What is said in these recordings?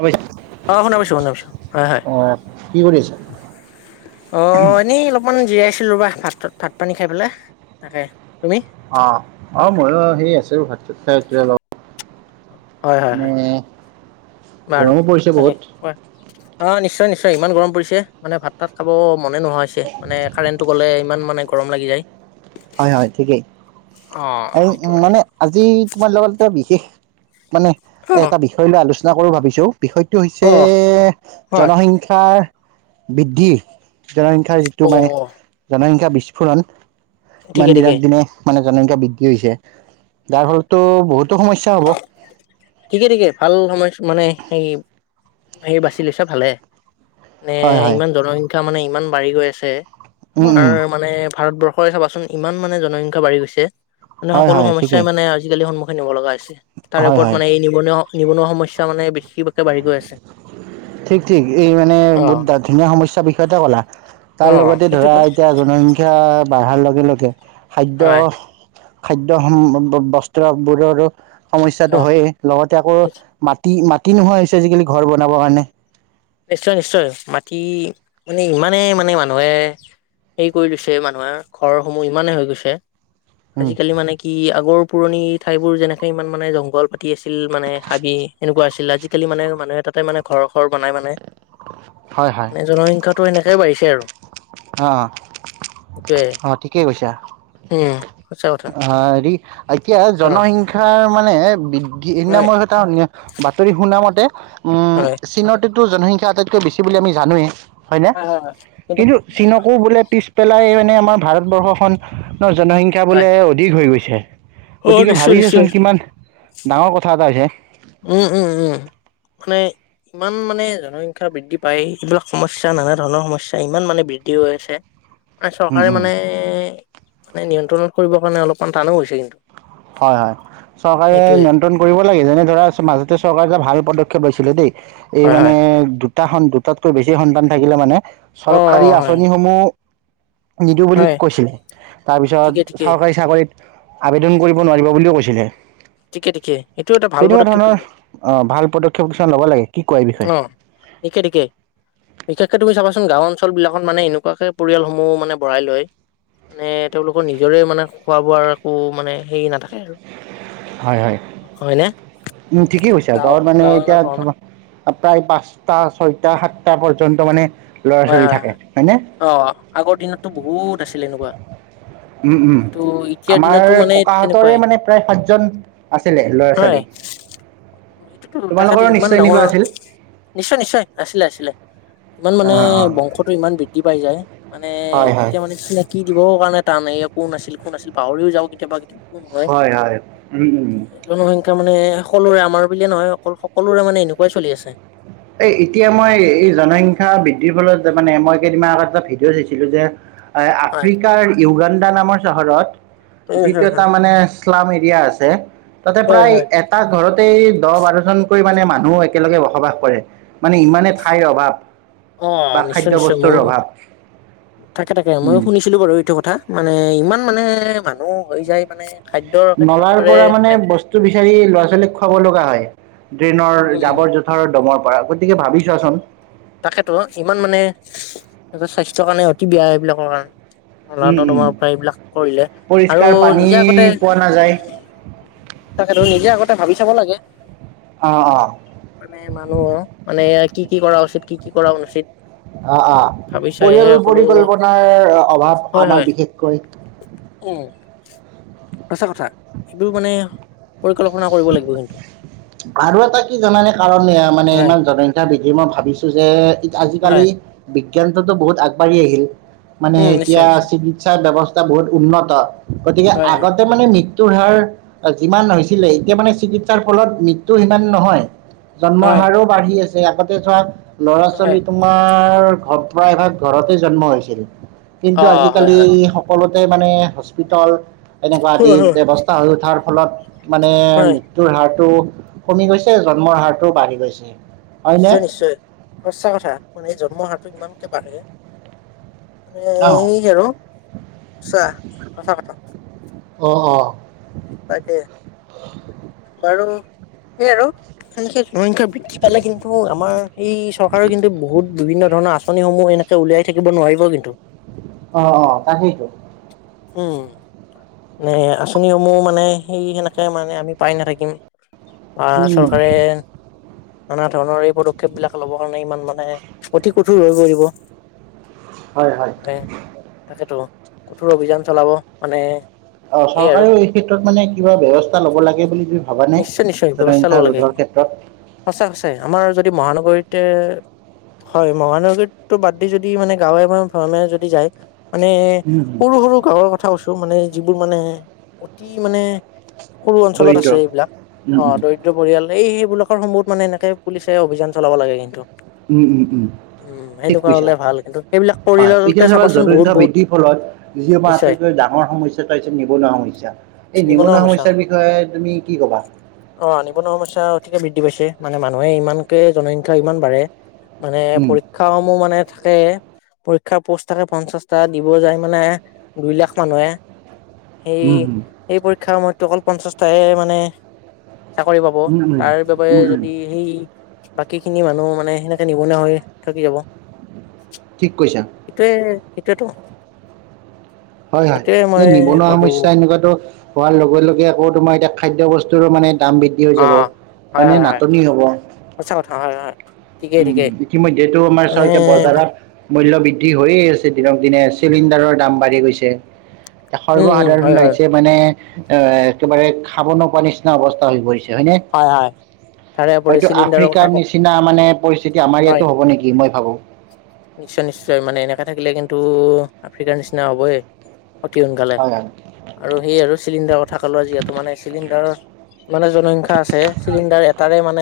অ', অ, শুনা পাইছো - শুনা পাইছো হয় - হয়। কি কৰি আছা? অ, এনেই অলপমান জীয়াইছিলো ৰ বা ভাতত ভাত পানী খাই পেলাই তাকে তুমি অহ - অহ, মইো সেই আছো ভাত চাত খাইতি অলপ। অ [inaudible] নে বাৰু তাকে অ - অ নিশ্চয় - নিশ্চয় ইমান গৰম পৰিছে মানে ভাত তাত খাব। মনে নোহোৱা হৈছে মানে কাৰেণ্টটো গ'লে ইমান মানে গৰম লাগি যায়। হয় - হয় ঠিকেই অ আৰু এইটো উম, কাৰণে মানে আজি তোমাৰ লগত এটা বিশেষ মানে অ এটা বিষয় লৈ আলোচনা কৰো ভাবিছো। বিষয়টো হৈছে অ হয় জনসংখ্যাৰ বৃদ্ধি। জনসংখ্যাৰ যিটো অ মানে জনসংখ্যা বিস্ফোৰণ মান ঠিকে ঠিকে দিনক দিনে মানে জনসংখ্যা বৃদ্ধি হৈছে। যাৰ ফলতো বহুতো সমস্যা হ'ব। ঠিকে ঠিকে ভাল সময় মানে সেই সে বাচি লৈছা ভালে নে হয়, হয়, ইমান জনস শিক্ষা মানে ইমান বাঢ়ি গৈ আছে উম, আমাৰ উম, মানে ভাৰতবৰ্ষৰে চাবাচোন ইমান মানে জনসংখ্যাঢ়ি গৈছে মানে হয়, সকলো হয়, সমস্যাই ঠিকেই মানে আজিকালি সন্মুখ ব লগা হৈছে তাৰ হয়, ওপৰত হয়। মানে এই নিবনুৱা নিবনা সমস্যা মানে বেছি। ঠিক - ঠিক এই মানে বহুত অ', ধুনীয়া সমস্যাৰ বিষয়তে ক'লা। তাৰ অ', লগতে ধৰা সেইটোতো এতিয়া জনসংখ্যা বাঢ়াৰ লগে- লগে খাদ্য হয় খাদ্যয় বস্ত্ৰ বোৰৰো সমস্য়াটো অ'। হয়েই লগতে আকৌ মাটি মাটি নোহোৱা হৈছে আজিকালি ঘৰ বনাবৰ কাৰণে। নিশ্চয় - নিশ্চয় মাটি মানে ইমানেই মানে মানুহে হেৰি কৰি লৈছে মানুহে ঘৰসমূহ ইমানে হৈ গৈছে উম আজিকালি মানে কি আগৰ পুৰণি ঠাইবোৰ যেনেকে ইমান মানে জংঘল পাতি আছিল মানে হাবি এনেকুৱা আছিল আজিকালি মানে মানুহ এ তাতে মানে ঘৰ ঘৰ বনাই মানে হয় হয় মানে জনসংখ্যাটো এনেকেই বাঢ়িছে আৰু অঁ অঁ সেইটোয়ে। অঁ ঠিকেই কৈছা অ উম, সঁচা কথা হেৰি এতিয়া অ', জনসংখ্যা মানে বি হয়, হয়। নামৰটা বাতৰি সুনামতে উম হয়, চীনত জনসংখ্যা আটাইতকৈ বেছি বুলি আমি জানোৱেই হয়নে? হয় হয় হয়। কিন্ত, কিন্তু চীনকো বোলে পিছ পেলাই মানে আমাৰ ভাৰতবৰ্ষখনৰ জনসংখ্যা হয়, বোলে অধিক হৈ গৈছে। অ', গতিকে নিশ্চয়, ভাবিছা চোন নিশ্চয়, কিমান ডাঙৰ কথা এটা হৈছে। উম, উম, উম, মানে ইমান মানে জনসংখ্যা বৃদ্ধি পায়, এইবিলাক সমস্যা নানা ধৰণৰ সমস্যা ইমান মানে বৃদ্ধি হৈ আছে। মানে উম চৰকাৰে উম মানে, মানে নিয়ন্ত্ৰণত কৰিবৰ কাৰণে অলপমান টানো হৈছে কিন্তু। হয় হয়। চৰকাৰে সেইটোয়ে নিয়ন্ত্ৰণ কৰিব লাগে, যেনে ধৰা মাজতে চৰকাৰে এটা ভাল পদক্ষেপ লৈছিলে দেই। এই হয়, মানে হয়, দু দুটা সন দুটাতকৈ বেছি সন্তান থাকিলে মানে অ', চৰকাৰী হয়, আঁচনিসমূহ নিদো বুলি হয়, কৈছিলে। ঠিকে, তাৰপিছত ঠিকে, চৰকাৰী চাকৰিত আবেদন কৰি বা নোৱাৰিব বুলিও কৈছিলে। ঠিকে, ঠিকে এইটো এটা ভাল তেনেকুৱা পদক্ষেপ ধৰণৰ কিন্তু অ ভাল পদক্ষেপ কিছুমান ল'ব লাগে। কি কয় এই বিষয়ে অ ঠিকে ঠিকেই। বিশেষকে তুমি চাবা চোন গাও অঞ্চল বিলাকত মানে এনেকুৱাকে পৰিয়ালসমূহ মানে বঢ়াই লয়, মানে তেওঁলোকৰ নিজৰে মানে খোৱা বোৱাৰ একো মানে হেৰি নাথাকে আৰু। হয় হয়। হয়নে? উম ঠিকেই কৈছা, গাঁও গাঁৱত মানে গাঁৱে বা এতিয়া ভ্ৰমণ তো প্ৰায় পাঁচটা, ছয়টা, সাতটা পৰ্যন্ত মানে, ল'ৰা হয় ছোৱালী হয় থাকে হয়। হয়নে অ আগৰ দিনতো বহুত আছিল এনেকুৱা। [inaudible] উম উম। ত' এতিয়াৰ আমাৰ দিনতো মানে ককাহঁতৰে তেনেকুৱাই মানে প্ৰায় সাতজন আছিলে ল'ৰা হয় ছোৱালী। [inaudible] সেইটোতো তাকেতো তোমালোকৰো ইমান নিশ্চয় ডাঙৰ, এনেকুৱা আছিল নিশ্চয় নিশ্চয়, আছিলে আছিলে, ইমান মান মানে অঁ অঁ বংশতটো ইমান বৃদ্ধি পাই যায়, মানে হয় হয় তেতিয়া মানে চিনাকি দিবৰ কাৰণে টান এ কোন আাছিল, কোন আছিল, পাহৰিও যাওঁ কেতিয়াবা কেতিয়াবা। নহয় হয় হয় উম উম জনসংখ্যা মানে সকলোৰে আমাৰ বুলিয়ে নহয় সকল সকলোৰে মানে এনেকুৱাই চলি আছে। এই এতিয়া মই এই জনসংখ্যা বৃদ্ধিৰ ফলত মানে মই কেইদিন এটা ভিডিঅ' চাইছিলো যে হয় হয় আফ্ৰিকাৰ ইউগান্দা নামৰ চহৰত হয় যিটো হয় এটা মানে শ্লাম এৰি ৰিয়া আছে তাতে হয় প্ৰায় হয় এটা ঘৰত এই দহ -বাৰজনকৈ মানে মানুহ একেলগে বসবাস কৰে। মানে ইমানে ঠাইৰ অভাৱ অহ, বা খাদ্য নিশ্চয়-নিশ্চয় বস্তুৰ মইও অভাৱ তাকে-তাকে মই উম, শুনিছিলো বাৰু এইটো কথা মানে ইমান মানে মানুহ হৈ যায় মানে খাদ্যৰ কিন্তু নলাৰ একেবাৰে পৰা মানে নাইকিয়া বস্তু বিচাৰি ল'ৰা-ছোৱালীক খুৱাব লগা হয়। ড্ৰেইনৰ উম জাবৰ -জোথৰৰ দমৰ পৰা গতিকে ভাবি চোৱাচোন তাকেতো ইমান মানে ইহঁতৰ স্বাস্থ্য কাৰণে অতি বেয়া সেইবিলাকৰ কাৰণ উম [unintelligible] উম তোমাৰ পৰা এইবিলাক কৰিলে আৰু পৰিষ্কাৰ পানী নিজে আগতে পোৱা নাযায় তাকেতো নিজে আগতে ভাবি চাব লাগে। অ অ মানে মানুহ মানে এয়া কি-কি কৰা উচিত কি- কি কৰা অনুচিত অ', অ', ভাবি চাইহে পৰিয়াল সকলো পৰিকল্পনাৰ অভাৱ হয় আমাক হয় বিশেষকৈ উম, সঁচা কথা এইবোৰ মানে পৰিকল্পনা কৰিব লাগিব কিন্তু আৰু এটা কি জানানে কাৰণ মানে হয় ইমান জনসংখ্যা বি এ মই ভাবিছো যে হয় আজিকালি বিজ্ঞানটোতো বহুত আগবাঢ়ি আহিল- মানে উম নিশ্চয় এতিয়া নিশ্চয় চিকিৎসা ব্যৱস্থা বহুত উন্নত গতিকে হয় হয় আগতে মানে মৃত মৃত্যুৰ হাৰ যিমান হৈছিলে এতিয়া মানে চিকিৎসাৰ ফলত মৃত্যু সিমান নহয়। জন্মৰ হয় হাৰও বাঢ়ি আছে আগতে ধৰ ল'ৰা- হয় ছোৱালী তোমাৰ প্ৰায় ভাগ ঘৰতে জন্ম হৈছিল কিন্তু অ হয় আজিকালি হয় সকলো মানে হস্পিতাল এনেকুৱা আদি হয় হয় ব্যৱস্থা হৈ উঠাৰ ফলত মানে হয় মৃত্যুৰ হাৰটো কমি গৈছে। জন্মৰ হাৰটো বাঢ়ি গৈছে। হয়নে নিশ্চয়, নিশ্চয় সঁচা কথা মানে জন্ম হাৰটো ইমানকে বাঢ়ে মানে অঁ এই আৰু আছা সঁচা কথা। অঁ অঁ তাকে বাৰু সেই আৰু। জনসংখ্যা বৃদ্ধি পালে কিন্তু আমাৰ সেই চৰকাৰে কিন্তু বহুত বিভিন্ন ধৰণৰ আঁচনি আঁচনিসমূহ এনেকে উলিয়াই থাকিব নোৱাৰিব কিন্তু। অ' অ' তাকেইতো। উম নে আঁচনিসমূহ মানে সেই সেনেকে মানে আমি পাই নাথাকিম। বা উম, চৰকাৰে নানা ধৰণৰ এই পদক্ষেপ বিলাক ল'ব কাৰণে ইমান। মানে অতি কঠোৰ হৈ পৰিব। হয়, হয়। তোৰ অভিযান চলাব মানে অ' চৰকাৰেও এই ক্ষেত্ৰত মানে কিবা ব্যৱস্থা ল'ব লাগে বুলি ভাবানে নিশ্চয়, নিশ্চয় ব্যৱস্থা জনসংখ্যা লব লাগে ৰোধৰ ক্ষেত্ৰত সঁচা, সঁচাই আমাৰ যদি মহান মহানগৰীতে হয়, মহানগৰীতো বাদ দি যদি মানে গাঁৱে বা ভৈয়ামে যদি যায়। মানে উম, উম, সৰু সৰু গাঁৱৰ কথা কৈছো মানে যিবোৰ মানে অতি মানে সৰু অঞ্চলত দৰিদ্ৰ আছে এইবিলাক উম, অ' উম, দৰিদ্ৰ পৰিয়াল। এই সেইবিলাকৰ সময়হত মানে এনেকে পুলিচে অভিযান চলাব লাগে কিন্তু উম- উম- উম। উম ঠিক সেনেকুৱা কৈছা হলে ভাল কিন্তু সেইবিলাক হয়, কৰিলতে এতিয়া চাবা চাবাচোন বহুত জনসংখ্যা বহুত বৃদ্ধিৰ ফলত যি আমাৰ নিশ্চয় আটাইতকৈ ডাঙৰ সমস্যা এটা হৈছে নিবনুৱা সমস্যা। এই নিবনুৱা সমস্যাৰ বিষয়ে তুমি কি ক'বা অ' নিবনুৱা সমস্যা অতিকে বৃদ্ধি পাইছে, মানে মানুহে ইমানকে জনসংখ্যা ইমান বাঢে মানে উম পৰীক্ষা সমূহ মানে থাকে, পৰীক্ষাৰ পোষ্ট থাকে পঞ্চাশটা দিব যায় মানে দুই লাখ মানুহে সেই উম উম এই পৰীক্ষাৰ সময়তটো অকল পঞ্চাশ টাইহে মানে চাকৰি পাব, উম উম তাৰ বাবে উম উম যদি হেই ই বাকী খিনি মানুহ মানে সেনেকে নিবনুৱা হৈ থাকি যাব। ঠিক কৈছা সেইটোৱে সেইটোৱেতো, হয় হয় সেইটোৱে এই মই নিবনুৱা ভাবো সমস্যা এনেকুৱাতো হোৱাৰ লগে লগে আকৌ তোমাৰ এতিয়া খাদ্য বস্তু বস্তুৰো মানে দাম বৃদ্ধি হৈ অ যাব, হয় হয়নে হয় হয় নাটনি হ'ব। সঁচা কথা হয় হয় ঠিকেই উম, ঠিকেই ইতিমধ্যয়েতো আমাৰ চা মানে এতিয়া বজাৰত মূল্য বৃদ বৃদ্ধি হৈয়ে আছে দিনক দিনে চিলিণ্ডাৰৰ দাম বাঢ়ি গৈছে। উম উম সৰ্বসাধাৰণ হয় হয় ৰাইজে মানে এ, একেবাৰে খাব নোপোৱা নিচিনা অৱস্থা হৈ পৰিছে। হয়নে? হয় হয় তাৰে উপৰি হয়টো চিলিণ্ডাৰৰ আফ্ৰিকাৰ কথা ক নিচিনা মানে পৰিস্থিতি আমাৰ হয় ইয়াতো হব নেকি মই ভাবো। নিশ্চয় নিশ্চয় মানে এনেকা থাকিলে কিন্তু আফ্ৰিকাৰ নিচিনা হবয়ে। অতি সোনকালে, হয় হয়। আৰু হেইয়া আৰু চিলিণ্ডাৰৰ কথা ক'লো যিহেতু মানে চিলিণ্ডাৰ মানে জন আছে চিলিণ্ডাৰ এটাৰে মানে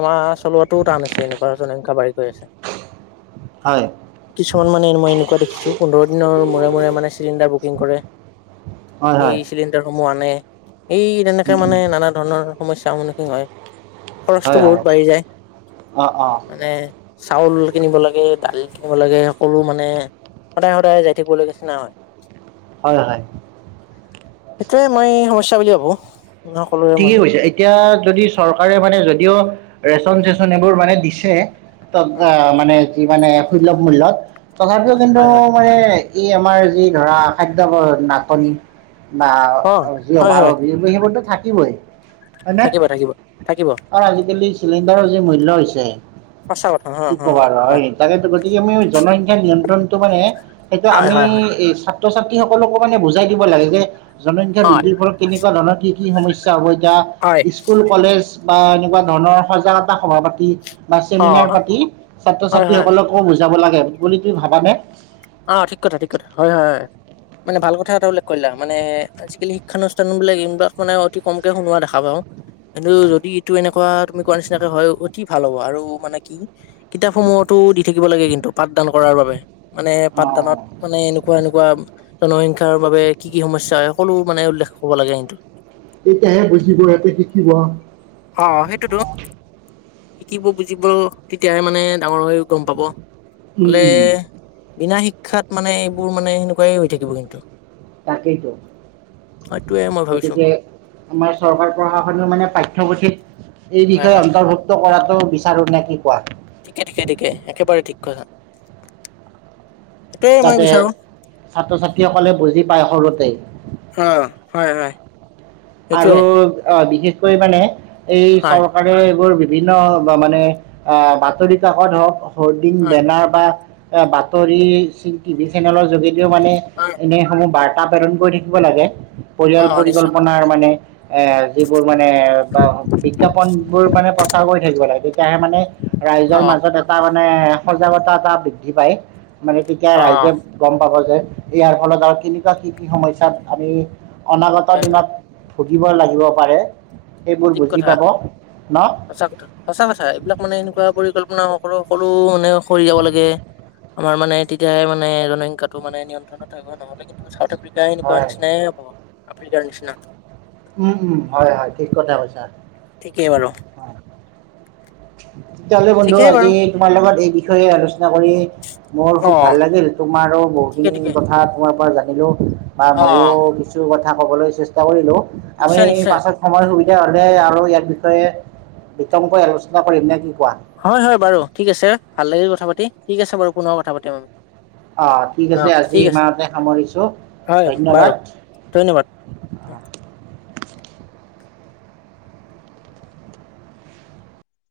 এমাহ চলোৱাটোও টান আছে এনেকুৱা জনসংখ্যা বাঢ়ি গৈ আছে। হয়। কিছুমান মানে মই এনেকুৱা দেখিছো পোন্ধৰ দিনৰ মূৰে মূৰে মানে চিলিণ্ডাৰ বুকিং কৰে। হয় হয় এই চিলিণ্ডাৰসমূহ আনে। এই, তেনেকে উম উম মানে নানা ধৰণৰ সমস্যাৰ সন্মুখীন হয়। হয় খৰচটো হয় বহুত বাঢ়ি যায়। অ অ মানে চাউল কিনিব লাগে, দালি কিনিব লাগে, সকলো মানে সদায় সদায় যাই থাকিবলৈ নিচিনা হয়। হয় হয়। সেইটোৱেই মই সমস্যা বুলি ভাবো। ন কলোৱে ঠিকেই মইও। কৈছে এতিয়া যদি চৰকাৰে মানে যদিও ৰেচন চেচন এইবোৰ মানে দিছে কি, তত হয় আ, মানে যি মানে সুলভ মূল্যত তথাপিও কিন্তু হয় হয় মানে এই আমাৰ যি ধৰা খাদ্য বৰ নাটনি। বা, অ যি হয় অভাৱ হয় অভিযোগ সেইবোৰতো থাকিবই। হয়নে, থাকিব থাকিব থাকিব অ, আজিকালি চিলিণ্ডাৰৰ যি মূল্য হৈছে। সঁচা কথ। কি ক'বা আৰু হয় তাকেইতো গতিকে আমি জনসংখ্যা নিয়ন্ত্ৰণটো মানে সেইটো হয় আমি হয় এ, ছাত্ৰচাত সকলকো মানে বুজাই দিব লাগে যে জনসংখ্যা হয় হয় বৃদ্ধিৰ ফলত কেনেকুৱা ধৰণৰ কি কি সমস্যা হ'ব। তা, হয় স্কুল কলেজ বা এনেকুৱা ধৰণৰ সজাগতা সভা পাতি বা অ চেমিনাৰ পাতি ছাত্ৰ হয় হয় ছাত্ৰীসকলকো বুজাব লাগে বুলি তুম ভাবানে? অ, ঠিক কথা। ঠিক কথা। হয় হয়। মানে ভাল কথা এটা উল্লেখ কৰিলা মানে আজিকালি শিক্ষানুষ্ঠানো বিলাক এইবিলাক মানে অতি কমকে শুনোৱা দেখা পাওঁ। কিন্তু যদি এইটো এনেকুৱা তুমি কোৱা নিচিনাকে হয় অতি ভাল হ'ব আৰু মানে কি-কিতাপ সমূহতো পো দি থাকিব লাগে কিন্তু পাঠদান কৰাৰ বাবে মানে পাঠদানত অ', মানে এনো কোৱা এনেকুৱা জনসংখ্যাৰ বাবে কি কি সমস্যা হয় সকলো মানে উল্লেখ কৰিব লাগে সিহঁতৰ। এতিয়াহে বুজিব হিহঁতে কিকি ব্ অ সেইটোতো শিকিব বুজিব তেতিয়াহে মানে ডাঙৰ হৈ গম পাব। হলে উম, বিনা শিক্ষাত মানে এইবোৰ মানে সেনেকুৱাই হৈ থাকিব কিন্তু। তাকেইতো। সেইটোয়ে মই ভাবিছো। গতিকে আমাৰ চৰকাৰ প্ৰশাসনেও মানে পাঠ্যপুথিত এই হয় বিষয়ে হয়। অন্তৰ্ভুক্ত কৰাটো বিচাৰো নে কি কোৱা? ঠিকে ঠিকে ঠিকে একেবাৰে ঠিক কথা। সেইটোৱে যাতে মই বিচাৰো। ছাত্ৰ ছাত্ৰীসকলে বুজি পায় সৰুতেই। অ হয় হয় আৰু এইটোয়ে অ, বিশেষকৈ মানে এই হয়। চৰকাৰে এইবোৰ বি ভিন্ন বা মানে আহ, বাতৰি কাকত হওক হৰ্ডিং হয় বেনাৰ বা এ বাতৰি টিভি চেনেলৰ যোগেদিও মানে হয় এনেসমূহ বাৰ্ত প্ৰৰণ কৰি থাকিব লাগে অ পৰিয়াল নিশ্চয় পৰিকল্পাৰ মানে এ যিবোৰ মানে বিজ্ঞাপন বোৰ মানে প্ৰচাৰ কৰি থাকিব লাগে তেতিয়াহে মানে অ ৰাইজৰ মাজত এটা মানে সজাগতা এটা বৃদ্ধি পাই মানে তেতিয়া অ ৰাইজে গম পাব যে ইয়াৰ ফলত আৰু কেনেকুৱা কি কি সমস্যাত আমি অনাগত হয় হয় দিনত ভুগিব লাগিব পাৰে। সেইবোৰ ঠিক বুজি কথা পাব ন সঁচা কথা সঁচা কথা এইবিলাক মানে এনেকুৱা পৰিকল্পনা হওক সকল সকলো মানে সৰি যাব লাগে। আমাৰ মানে তেতিয়ে মানে জনসংখ্যাটো মানে নিয়ন্ত্ৰণত থাক নহ'লে কিন্তু চাও আফ্ৰিকা এনেকুৱা হয় নিচিনাইে হ'ব আফ্ৰিকাৰ নিচিনা। উম উম হয় হয় ঠিক কথা কৈছা। ঠিকেই বাৰু। তেতিয়াহলে বন্ধু ঠিকেই আজি বাৰু তোমাৰ লগত এই বিষয়ে আলোচনা না কৰি মোৰ অ খুব ভাল লাগিল তোমাৰো ঠিকে বহুখিনি ঠিকে কথা তোমাৰ পৰা জানিলো বা অ। ময়ো কিছু কথা কবলৈ চেষ্টা কৰিলো আমি নিশ্চয় নিশ্চয় পাছত সময় সুবিধা হলে আৰু ইয়াৰ বিষয়ে বিতংকৈ আলোচনা কৰিম নে কি? কোৱা হয় হয় বাৰু ঠিক আছে ভাল লাগিল কথা পাতি ঠিক আছে বাৰু পুনৰব কথা পাতিম আমি। অ ঠিক অ, আছে আজি ঠিক আছে ইমানতে সামৰিছোঁ হয় বাৰু ধন্যবাদ ধন্যবাদ। হয়।